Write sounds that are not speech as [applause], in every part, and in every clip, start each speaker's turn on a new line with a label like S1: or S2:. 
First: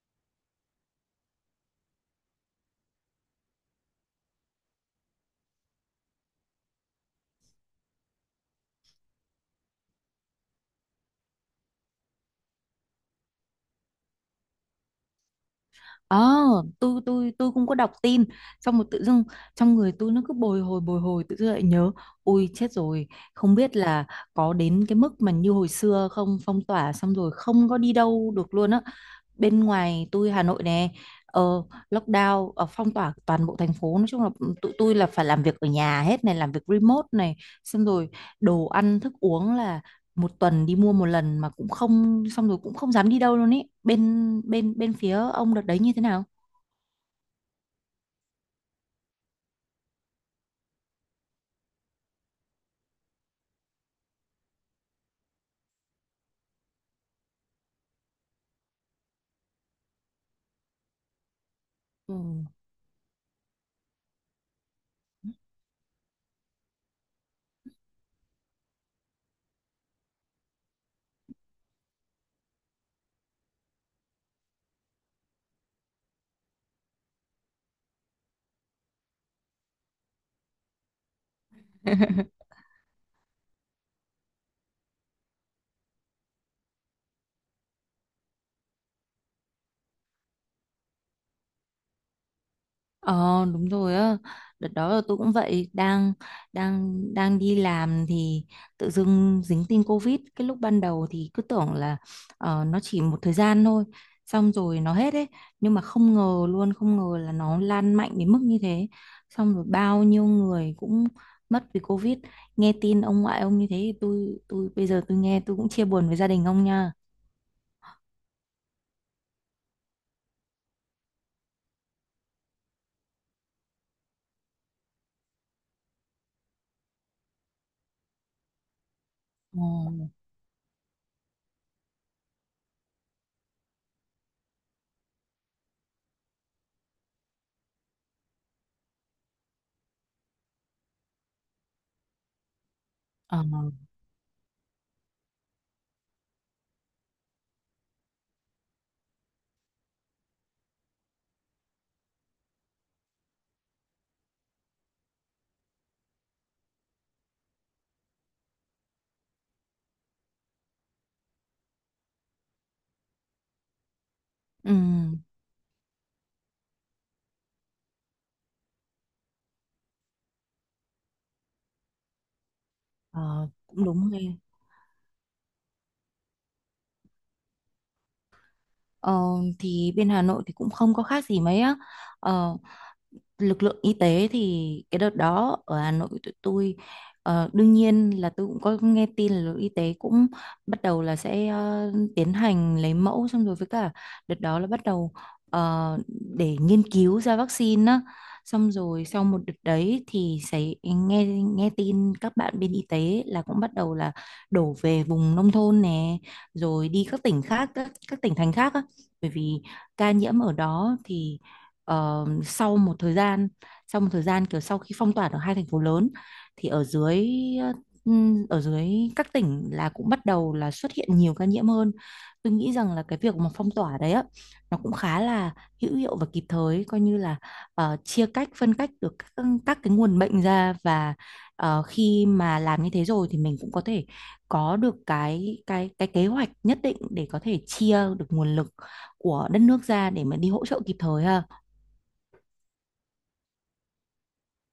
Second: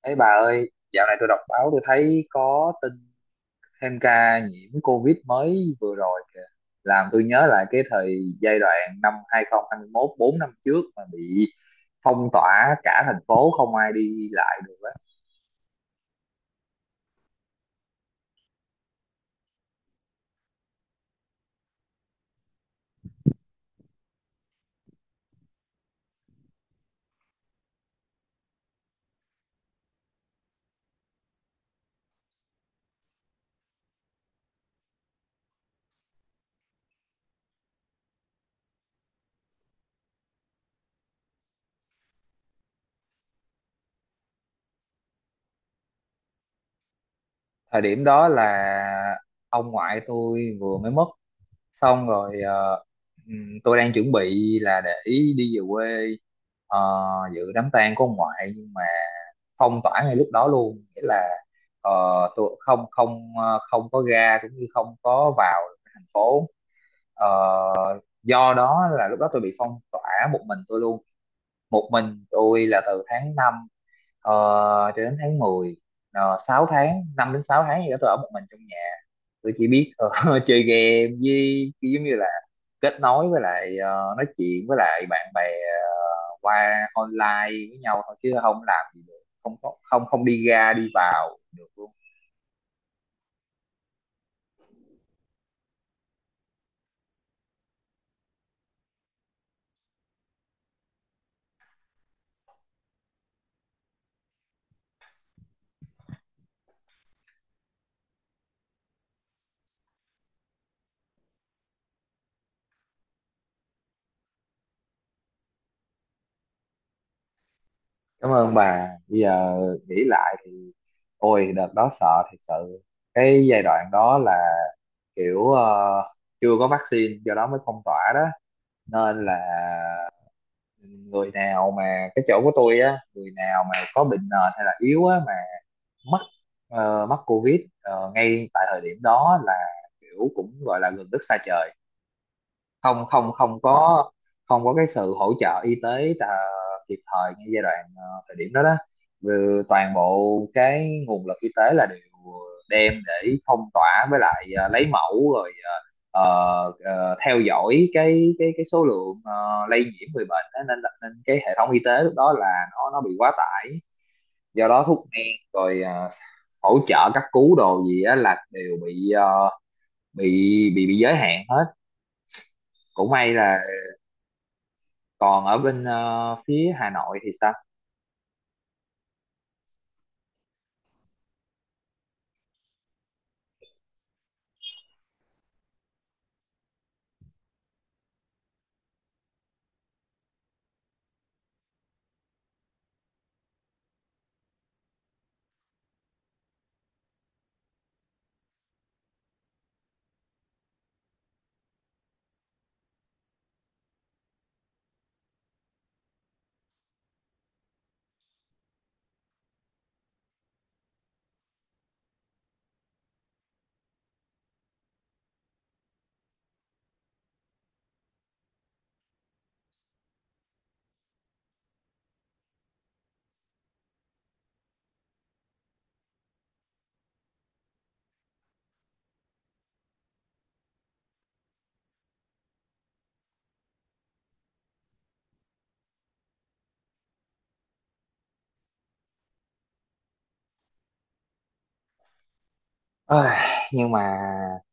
S1: Ấy bà ơi, dạo này tôi đọc báo tôi thấy có tin thêm ca nhiễm COVID mới vừa rồi kìa. Làm tôi nhớ lại cái thời giai đoạn năm 2021, 4 năm trước mà bị phong tỏa cả thành phố không ai đi lại được á.
S2: Ờ, tôi cũng có đọc tin xong một tự dưng trong người tôi nó cứ bồi hồi bồi hồi, tự dưng lại nhớ. Ui, chết rồi, không biết là có đến cái mức mà như hồi xưa không. Phong tỏa xong rồi không có đi đâu được luôn á. Bên ngoài tôi Hà Nội nè, ờ, lockdown, phong tỏa toàn bộ thành phố. Nói chung là tụi tôi là phải làm việc ở nhà hết này, làm việc remote này, xong rồi đồ ăn thức uống là một tuần đi mua một lần mà cũng không, xong rồi cũng không dám đi đâu luôn ý. Bên bên bên phía ông đợt đấy như thế nào?
S1: Thời điểm đó là ông ngoại tôi vừa mới mất, xong rồi tôi đang chuẩn bị là để ý đi về quê, ờ, dự đám tang của ông ngoại. Nhưng mà phong tỏa ngay lúc đó luôn, nghĩa là ờ,
S2: Ừ.
S1: tôi không không ờ, không có ra cũng như không có vào thành phố. Ờ, do đó là lúc đó tôi bị phong tỏa một mình tôi luôn, một mình tôi là từ tháng 5 ờ, cho đến tháng mười. 6 tháng, 5 đến 6 tháng gì đó, tôi ở một mình trong nhà. Tôi chỉ biết [laughs] chơi game với cái, giống như là
S2: [laughs]
S1: kết nối với lại, nói chuyện với lại bạn bè qua online với nhau thôi, chứ không làm gì được, không có, không không đi ra đi vào được luôn.
S2: Ờ, đúng rồi á. Đợt đó là tôi cũng vậy, đang đang đang đi làm thì tự dưng dính tin Covid. Cái lúc ban đầu thì cứ tưởng là nó chỉ một thời gian thôi xong rồi nó hết ấy, nhưng mà không ngờ luôn, không ngờ là nó lan mạnh đến mức như thế. Xong rồi bao nhiêu người cũng mất vì Covid. Nghe tin ông ngoại ông như thế thì tôi bây giờ tôi nghe, tôi cũng chia buồn với gia đình ông nha.
S1: Cảm ơn bà. Bây giờ nghĩ lại thì ôi đợt đó sợ thật sự. Cái giai đoạn đó là kiểu chưa có vaccine, do đó mới phong tỏa đó. Nên là
S2: Ồ.
S1: người nào mà cái chỗ của tôi á, người nào mà có bệnh nền hay là yếu á mà mắc, mắc covid ngay tại thời điểm đó là kiểu cũng gọi là gần đất xa trời, không không
S2: Ờ.
S1: không có, không có cái sự hỗ trợ y tế à, kịp thời ngay giai đoạn thời điểm đó đó. Vừa toàn bộ cái nguồn lực y tế là đều đem để phong tỏa với lại, lấy mẫu rồi theo dõi cái số lượng lây nhiễm người bệnh á, nên là- nên cái hệ thống y tế lúc đó là nó bị quá tải. Do
S2: Ừ.
S1: đó thuốc men rồi à, hỗ trợ cấp cứu đồ gì á là đều bị bị, bị giới hạn hết. Cũng may
S2: Ờ.
S1: là
S2: Cũng đúng ha.
S1: còn ở bên phía Hà Nội thì sao.
S2: Ờ, thì bên Hà Nội thì cũng không có khác gì mấy á. Ờ, lực lượng y tế thì cái đợt đó ở Hà Nội tụi tôi đương nhiên là tôi cũng có nghe tin là lực lượng y tế cũng bắt đầu là sẽ tiến hành lấy mẫu, xong rồi với cả đợt đó là bắt đầu ờ, để nghiên cứu ra vaccine á. Xong rồi sau một đợt đấy thì sẽ nghe nghe tin các bạn bên y tế là cũng bắt đầu là đổ về vùng nông thôn nè, rồi đi các tỉnh khác, các tỉnh thành khác á, bởi vì ca nhiễm ở đó thì. Ờ, sau một thời gian, kiểu sau khi phong tỏa ở hai thành phố lớn thì ở dưới, ở dưới các tỉnh là cũng bắt đầu là xuất hiện nhiều ca nhiễm hơn. Tôi nghĩ rằng là cái việc mà phong tỏa đấy á, nó cũng khá là hữu hiệu và kịp thời, coi như là chia cách, phân cách được các cái nguồn bệnh ra, và khi mà làm như thế rồi thì mình cũng có thể có được cái cái kế hoạch nhất định để có thể chia được nguồn lực của đất nước ra để mà đi hỗ trợ kịp thời ha.
S1: Ôi, nhưng mà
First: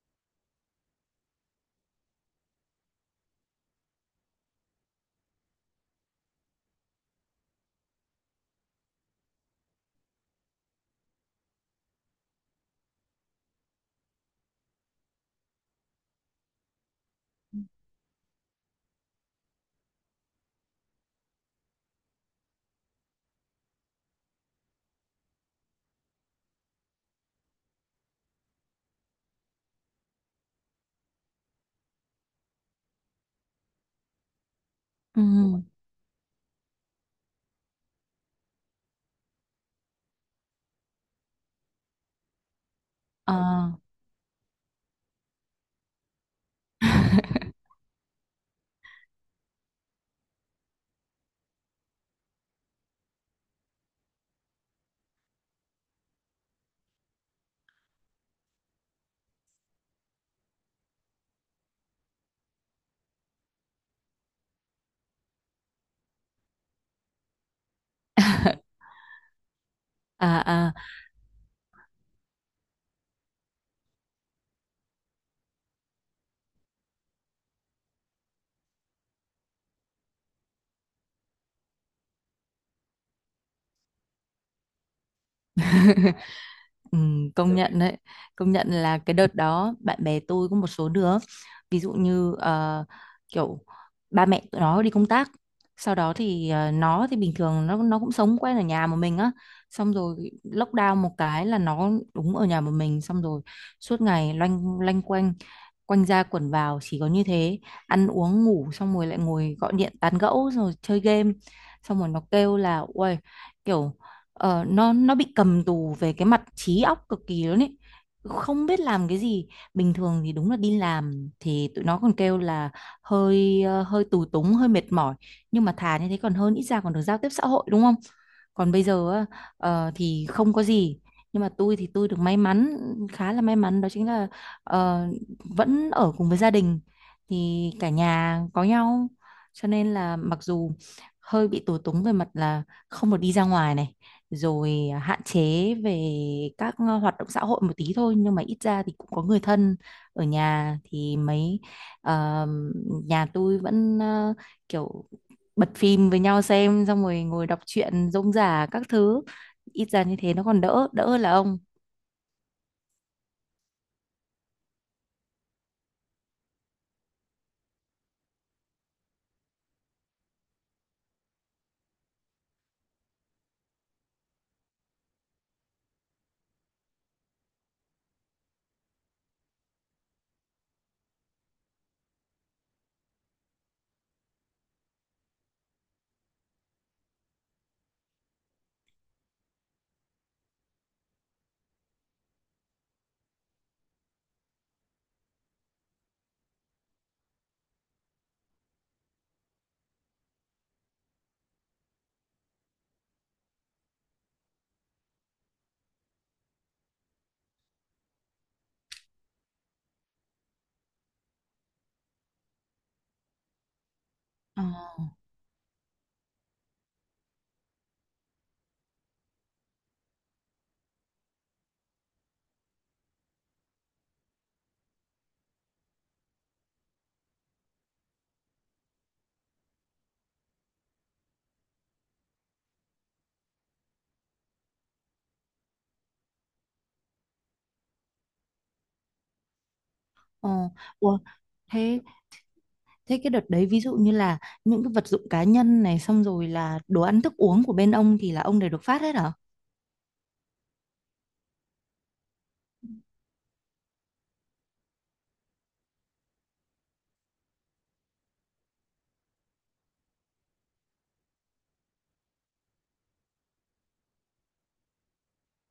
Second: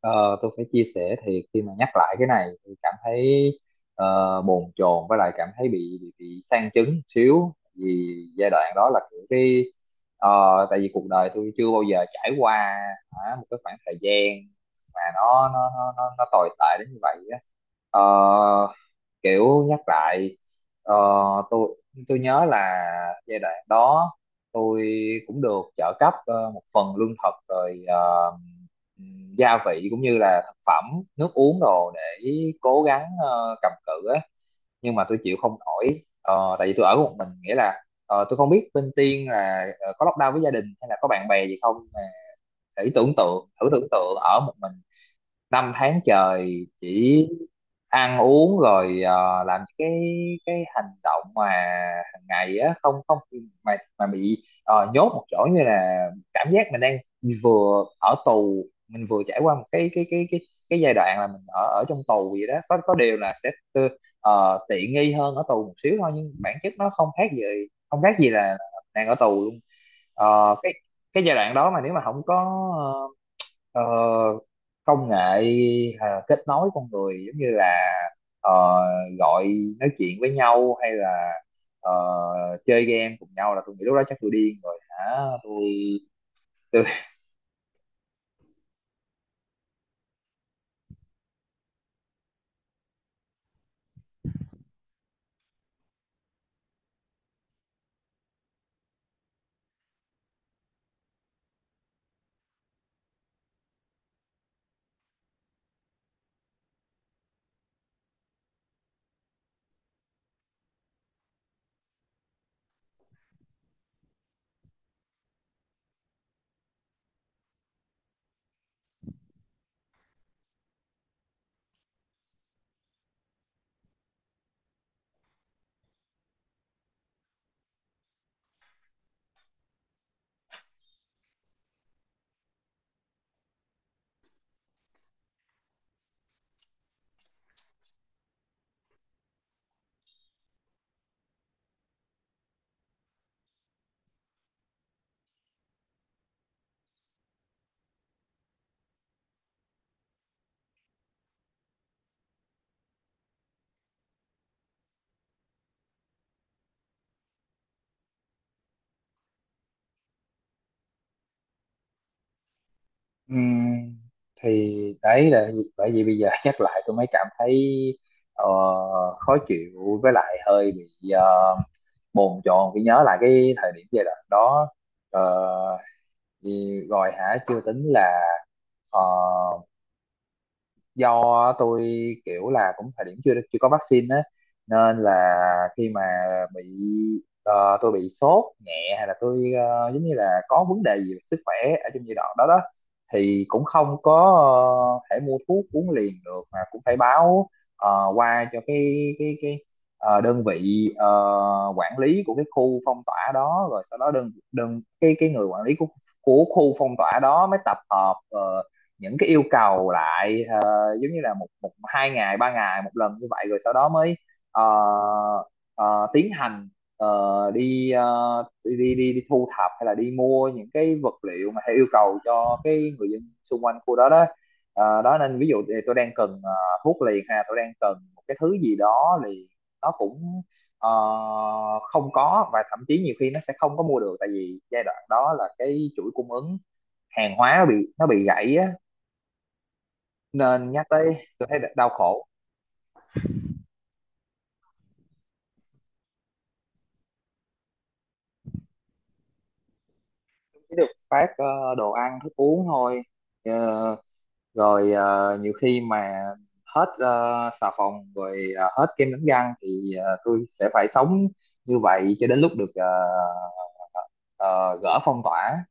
S1: tôi phải chia sẻ thiệt, khi mà nhắc lại cái này tôi cảm thấy bồn chồn với lại cảm thấy bị, bị sang chấn xíu. Vì giai đoạn đó là kiểu cái ờ, tại vì cuộc đời tôi chưa bao giờ trải qua hả, một cái khoảng thời gian mà nó tồi tệ đến như vậy á. Ờ, kiểu nhắc lại ờ, tôi tôi nhớ là giai đoạn đó tôi cũng được trợ cấp một phần lương thực rồi gia vị cũng như là thực phẩm, nước uống đồ, để cố gắng cầm cự á, nhưng mà tôi
S2: Ừ.
S1: chịu không nổi. Ờ, tại vì tôi ở một mình, nghĩa là tôi không biết bên Tiên là có lockdown với gia đình hay là có bạn bè gì không, mà thử tưởng
S2: Ờ.
S1: tượng, thử tưởng tượng ở một mình năm tháng trời chỉ
S2: [laughs]
S1: ăn uống rồi làm những cái hành động mà hàng ngày á, không không mà mà bị nhốt một chỗ, như là cảm giác mình đang vừa ở tù, mình vừa trải qua một cái cái giai đoạn là mình ở ở trong tù vậy đó. Có điều là sẽ tư- tiện nghi hơn ở tù một xíu thôi, nhưng bản chất nó không khác gì, không khác gì là đang ở tù luôn. Ờ,
S2: À, à,
S1: cái giai đoạn đó mà nếu mà không có ờ, Ờ, công nghệ kết nối con người, giống như là ờ, gọi, nói chuyện với nhau hay là ờ, chơi game cùng nhau, là tôi nghĩ lúc đó chắc tôi điên rồi hả. Tôi tôi.
S2: ừ, công nhận đấy. Công nhận là cái đợt đó bạn bè tôi có một số đứa, ví dụ như kiểu ba mẹ tụi nó đi công tác, sau đó thì nó thì bình thường nó cũng sống quen ở nhà một mình á, xong rồi lockdown một cái là nó đúng ở nhà một mình. Xong rồi suốt ngày loanh loanh quanh quanh ra quẩn vào, chỉ có như thế, ăn uống ngủ xong rồi lại ngồi gọi điện tán gẫu rồi chơi game. Xong rồi nó kêu là uầy, kiểu nó bị cầm tù về cái mặt trí óc cực kỳ luôn ấy, không biết làm cái gì. Bình thường thì đúng là đi làm thì tụi nó còn kêu là hơi hơi tù túng, hơi mệt mỏi, nhưng mà thà như thế còn hơn, ít ra còn được giao tiếp xã hội đúng không. Còn bây giờ á, thì không có gì. Nhưng mà tôi thì tôi được may mắn, khá là may mắn, đó chính là ờ, vẫn ở cùng với gia đình, thì cả nhà có nhau. Cho nên là mặc dù hơi bị tù túng về mặt là không được đi ra ngoài này, rồi hạn chế về các hoạt động xã hội một tí thôi, nhưng mà ít ra thì cũng có người thân ở nhà thì mấy. ờ, Nhà tôi vẫn, kiểu bật phim với nhau xem xong rồi ngồi đọc truyện rông rả các thứ, ít ra như thế nó còn đỡ, đỡ hơn là ông.
S1: Ừm, thì đấy là bởi vì bây giờ [laughs] chắc lại tôi mới cảm thấy ờ, khó chịu với lại hơi bị bồn chồn khi nhớ lại cái thời điểm giai đoạn đó. Ờ, thì rồi hả, chưa tính là ờ, do tôi kiểu là cũng thời điểm chưa chưa có vaccine á, nên là khi mà bị tôi bị sốt nhẹ, hay là tôi giống như là có vấn đề gì về sức khỏe ở trong giai đoạn đó đó, thì cũng không có thể mua thuốc uống liền được, mà cũng phải báo qua cho cái đơn vị quản lý của cái khu phong tỏa đó, rồi sau đó đơn đơn cái người quản lý của khu phong tỏa đó mới tập hợp những cái yêu cầu lại, giống như là một một hai ngày, ba ngày một lần như vậy, rồi sau đó mới ờ,
S2: Ờ.
S1: ờ, tiến hành, ờ, đi, đi, đi thu thập hay là đi mua những cái vật liệu mà theo yêu cầu cho cái người dân xung quanh khu đó đó. Ờ, đó, nên ví dụ thì tôi đang cần thuốc liền ha, tôi đang cần một cái thứ gì đó, thì nó cũng ờ, không có, và thậm chí nhiều khi nó sẽ không có mua được, tại vì giai đoạn đó là cái chuỗi cung ứng hàng hóa nó bị gãy á,
S2: Ờ.
S1: nên nhắc
S2: Ủa,
S1: tới tôi thấy đau
S2: thế.
S1: khổ.
S2: Cái đợt đấy ví dụ như là những cái vật dụng cá nhân này xong rồi là đồ ăn thức uống của bên ông thì là ông đều được phát hết hả?
S1: Chỉ được phát đồ ăn thức uống thôi. Ờ, rồi ờ, nhiều khi mà hết xà phòng, rồi ờ, hết kem đánh răng thì tôi sẽ phải sống như vậy cho đến lúc được ờ, gỡ phong tỏa.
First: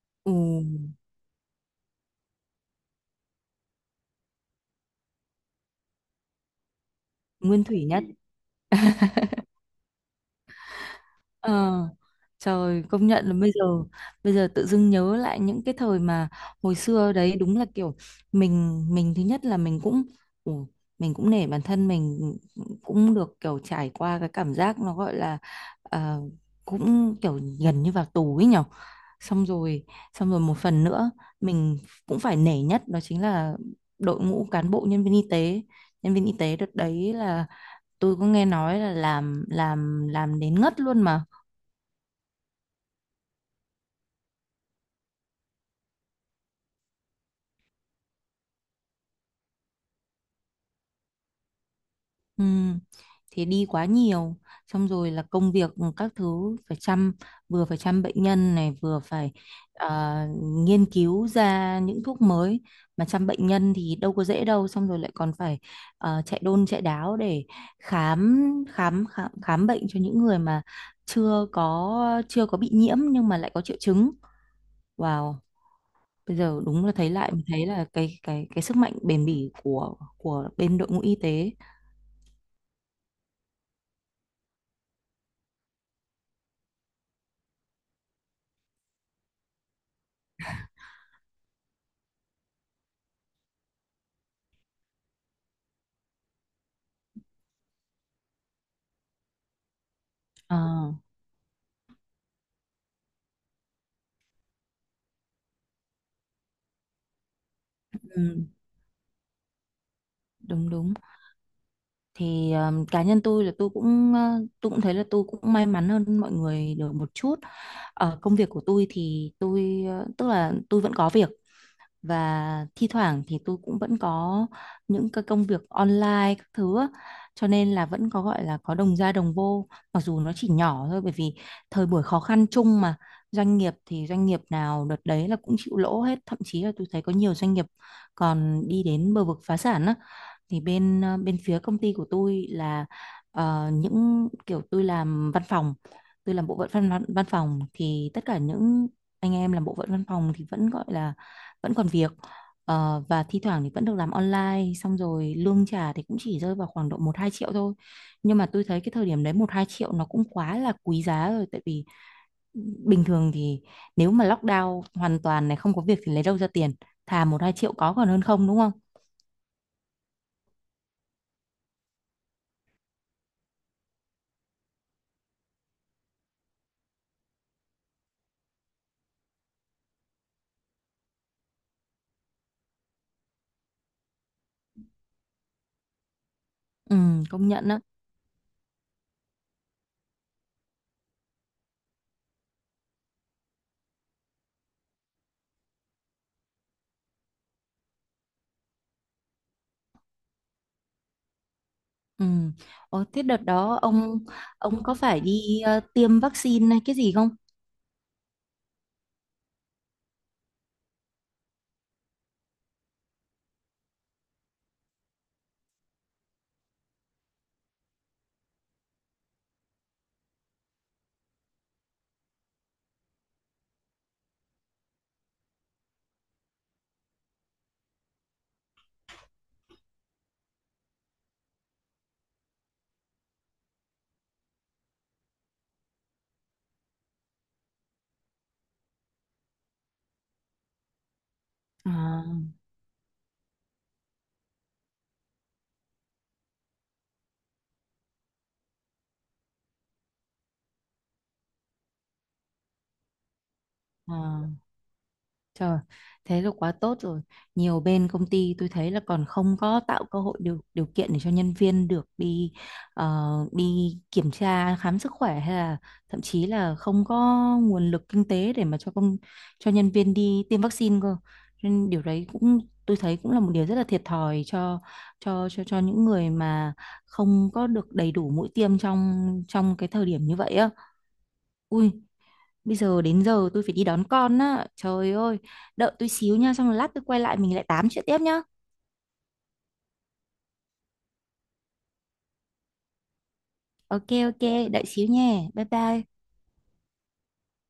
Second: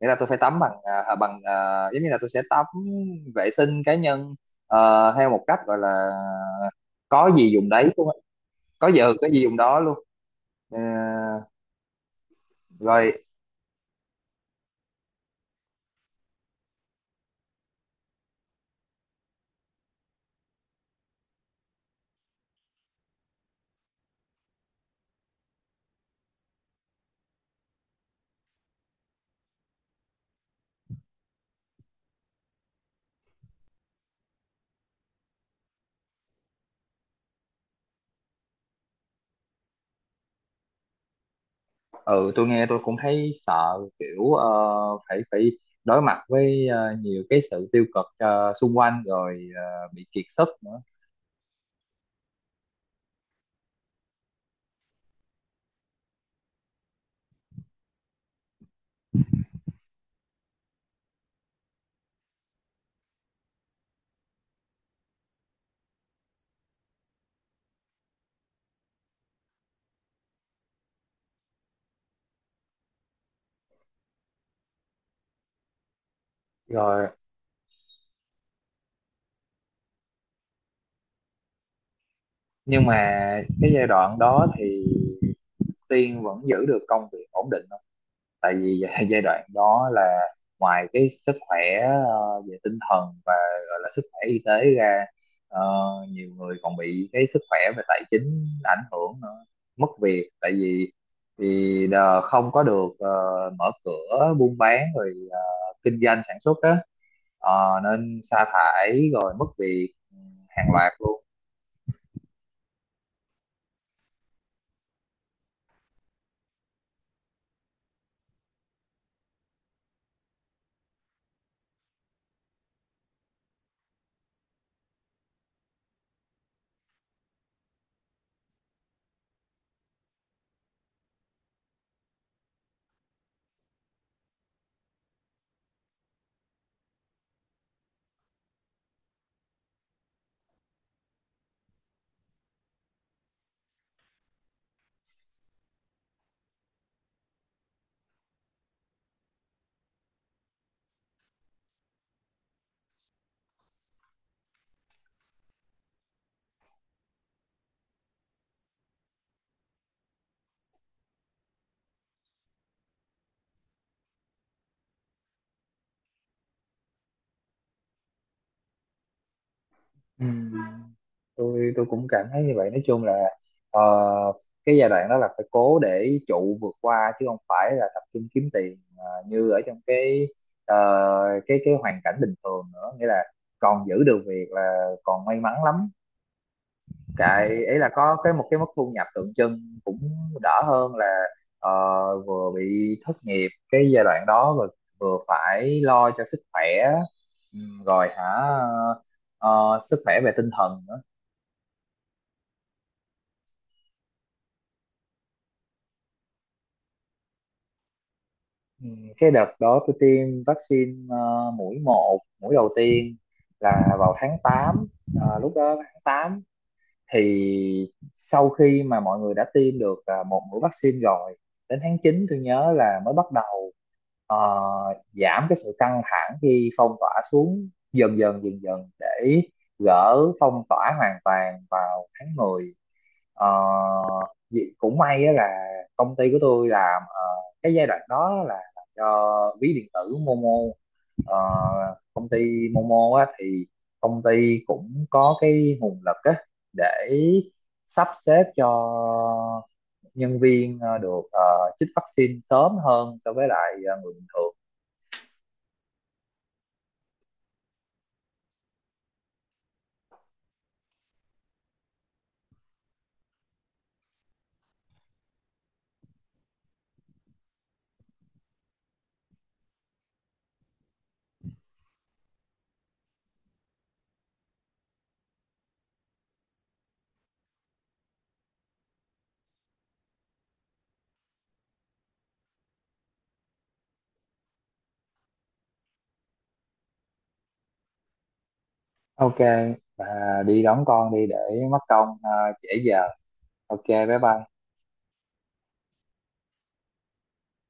S1: Nghĩa là tôi phải tắm
S2: Ừ,
S1: bằng ờ, à, bằng ờ, giống như là tôi sẽ tắm vệ sinh cá nhân theo một cách gọi là có gì
S2: nguyên
S1: dùng
S2: thủy
S1: đấy
S2: nhá.
S1: luôn á. Có giờ có gì dùng đó luôn. Ờ,
S2: Ờ, trời công
S1: rồi.
S2: nhận là bây giờ, tự dưng nhớ lại những cái thời mà hồi xưa đấy, đúng là kiểu mình, thứ nhất là mình cũng, ừ, mình cũng nể bản thân mình, cũng được kiểu trải qua cái cảm giác nó gọi là ờ, cũng kiểu gần như vào tù ấy nhở. Xong rồi, xong rồi một phần nữa mình cũng phải nể nhất, đó chính là đội ngũ cán bộ nhân viên y tế. Nhân viên y tế đợt đấy là tôi có nghe nói là làm đến ngất luôn mà.
S1: Ừ, tôi nghe tôi cũng thấy sợ, kiểu phải, phải đối mặt với nhiều cái sự tiêu cực xung quanh, rồi bị kiệt sức nữa.
S2: Ừ, thì đi quá nhiều, xong rồi là công việc các thứ phải chăm, vừa phải chăm bệnh nhân này, vừa phải ờ, nghiên cứu ra những thuốc mới. Mà chăm bệnh nhân thì đâu có dễ đâu, xong rồi lại còn phải chạy đôn chạy đáo để khám, khám bệnh cho những người mà chưa có, bị nhiễm nhưng mà lại có triệu chứng. Wow, bây giờ đúng là
S1: Rồi,
S2: thấy lại, mình thấy là cái cái sức mạnh bền bỉ của bên đội ngũ y tế.
S1: nhưng mà cái giai đoạn đó thì Tiên vẫn giữ được công việc ổn định, tại vì gi- [laughs] giai đoạn đó là ngoài cái sức khỏe về tinh thần và gọi là sức khỏe y tế ra, ờ, nhiều người còn bị cái sức khỏe về tài chính ảnh hưởng nữa, mất việc, tại
S2: Ờ.
S1: vì vì đờ- không có được mở cửa buôn bán rồi kinh doanh sản xuất đó. Ờ, nên sa
S2: Ừ.
S1: thải rồi mất việc, ừ, hàng
S2: Đúng
S1: loạt
S2: đúng.
S1: luôn.
S2: Thì cá nhân tôi là tôi cũng, tôi cũng thấy là tôi cũng may mắn hơn mọi người được một chút. Ở công việc của tôi thì tôi, tức là tôi vẫn có việc, và thi thoảng thì tôi cũng vẫn có những cái công việc online các thứ á. Cho nên là vẫn có gọi là có đồng ra đồng vô, mặc dù nó chỉ nhỏ thôi, bởi vì thời buổi khó khăn chung mà. Doanh nghiệp thì doanh nghiệp nào đợt đấy là cũng chịu lỗ hết, thậm chí là tôi thấy có nhiều doanh nghiệp còn đi đến bờ vực phá sản á. Thì bên, bên phía công ty của tôi là những kiểu tôi làm văn phòng, tôi làm bộ phận văn, văn văn phòng thì tất cả những anh em làm bộ phận văn phòng thì vẫn gọi là vẫn còn việc. Ờ, và thi thoảng thì vẫn được làm online, xong rồi lương trả thì cũng chỉ rơi vào khoảng độ 1-2 triệu thôi. Nhưng mà tôi thấy cái thời điểm đấy 1-2 triệu nó cũng quá là quý giá rồi, tại vì ừ, bình thường thì nếu mà lockdown hoàn toàn này không có việc thì lấy đâu ra tiền. Thà 1-2 triệu có còn hơn không, đúng không?
S1: Ừ, tôi cũng cảm thấy như vậy. Nói chung là ờ, cái giai đoạn đó là phải cố để trụ vượt qua, chứ không phải là tập trung kiếm tiền như ở trong cái ờ, cái hoàn cảnh bình thường nữa. Nghĩa là còn giữ được việc là còn may mắn lắm.
S2: Ừ,
S1: Cái
S2: công nhận
S1: ấy
S2: á.
S1: là có một cái mức thu nhập tượng trưng cũng đỡ hơn là ờ, vừa bị thất nghiệp cái giai đoạn đó, vừa phải lo cho sức khỏe. Ừ, rồi hả, ờ, sức khỏe về tinh thần nữa.
S2: Ừ. Ồ, thế đợt đó ông, có phải đi tiêm vaccine hay cái gì không?
S1: Ừ, cái đợt đó tôi tiêm vaccine mũi một, mũi đầu tiên là vào tháng tám. Ờ, lúc đó tháng 8 thì sau khi mà mọi người đã tiêm được một mũi vaccine rồi, đến tháng 9 tôi nhớ là mới bắt ờ, giảm cái sự căng thẳng khi phong tỏa xuống, dần dần để gỡ phong tỏa hoàn toàn vào tháng 10. Ờ, vì- cũng may á là công ty của tôi làm, cái giai đoạn đó là làm cho ví điện tử Momo. Ờ,
S2: À,
S1: công ty Momo á, thì công ty cũng có cái nguồn lực á, để sắp xếp cho nhân viên được chích vaccine sớm hơn so với lại người bình thường.
S2: à. Trời, thế là quá tốt rồi. Nhiều bên công ty tôi thấy là còn không có tạo cơ hội điều điều kiện để cho nhân viên được đi đi kiểm tra khám sức khỏe, hay là thậm chí là không có nguồn lực kinh tế để mà cho công, cho nhân viên đi tiêm vaccine cơ. Nên điều đấy cũng, tôi thấy cũng là một điều rất là thiệt thòi cho những người mà không có được đầy đủ mũi tiêm trong trong cái thời điểm như vậy á. Ui, bây giờ đến giờ tôi phải đi đón con á, trời ơi. Đợi tôi xíu nha, xong rồi lát tôi quay lại mình lại tám chuyện tiếp nhá.
S1: Ok, và đi đón con đi, để mất công trễ giờ. Ok, bye
S2: Ok ok,
S1: bye.
S2: đợi xíu nha, bye bye.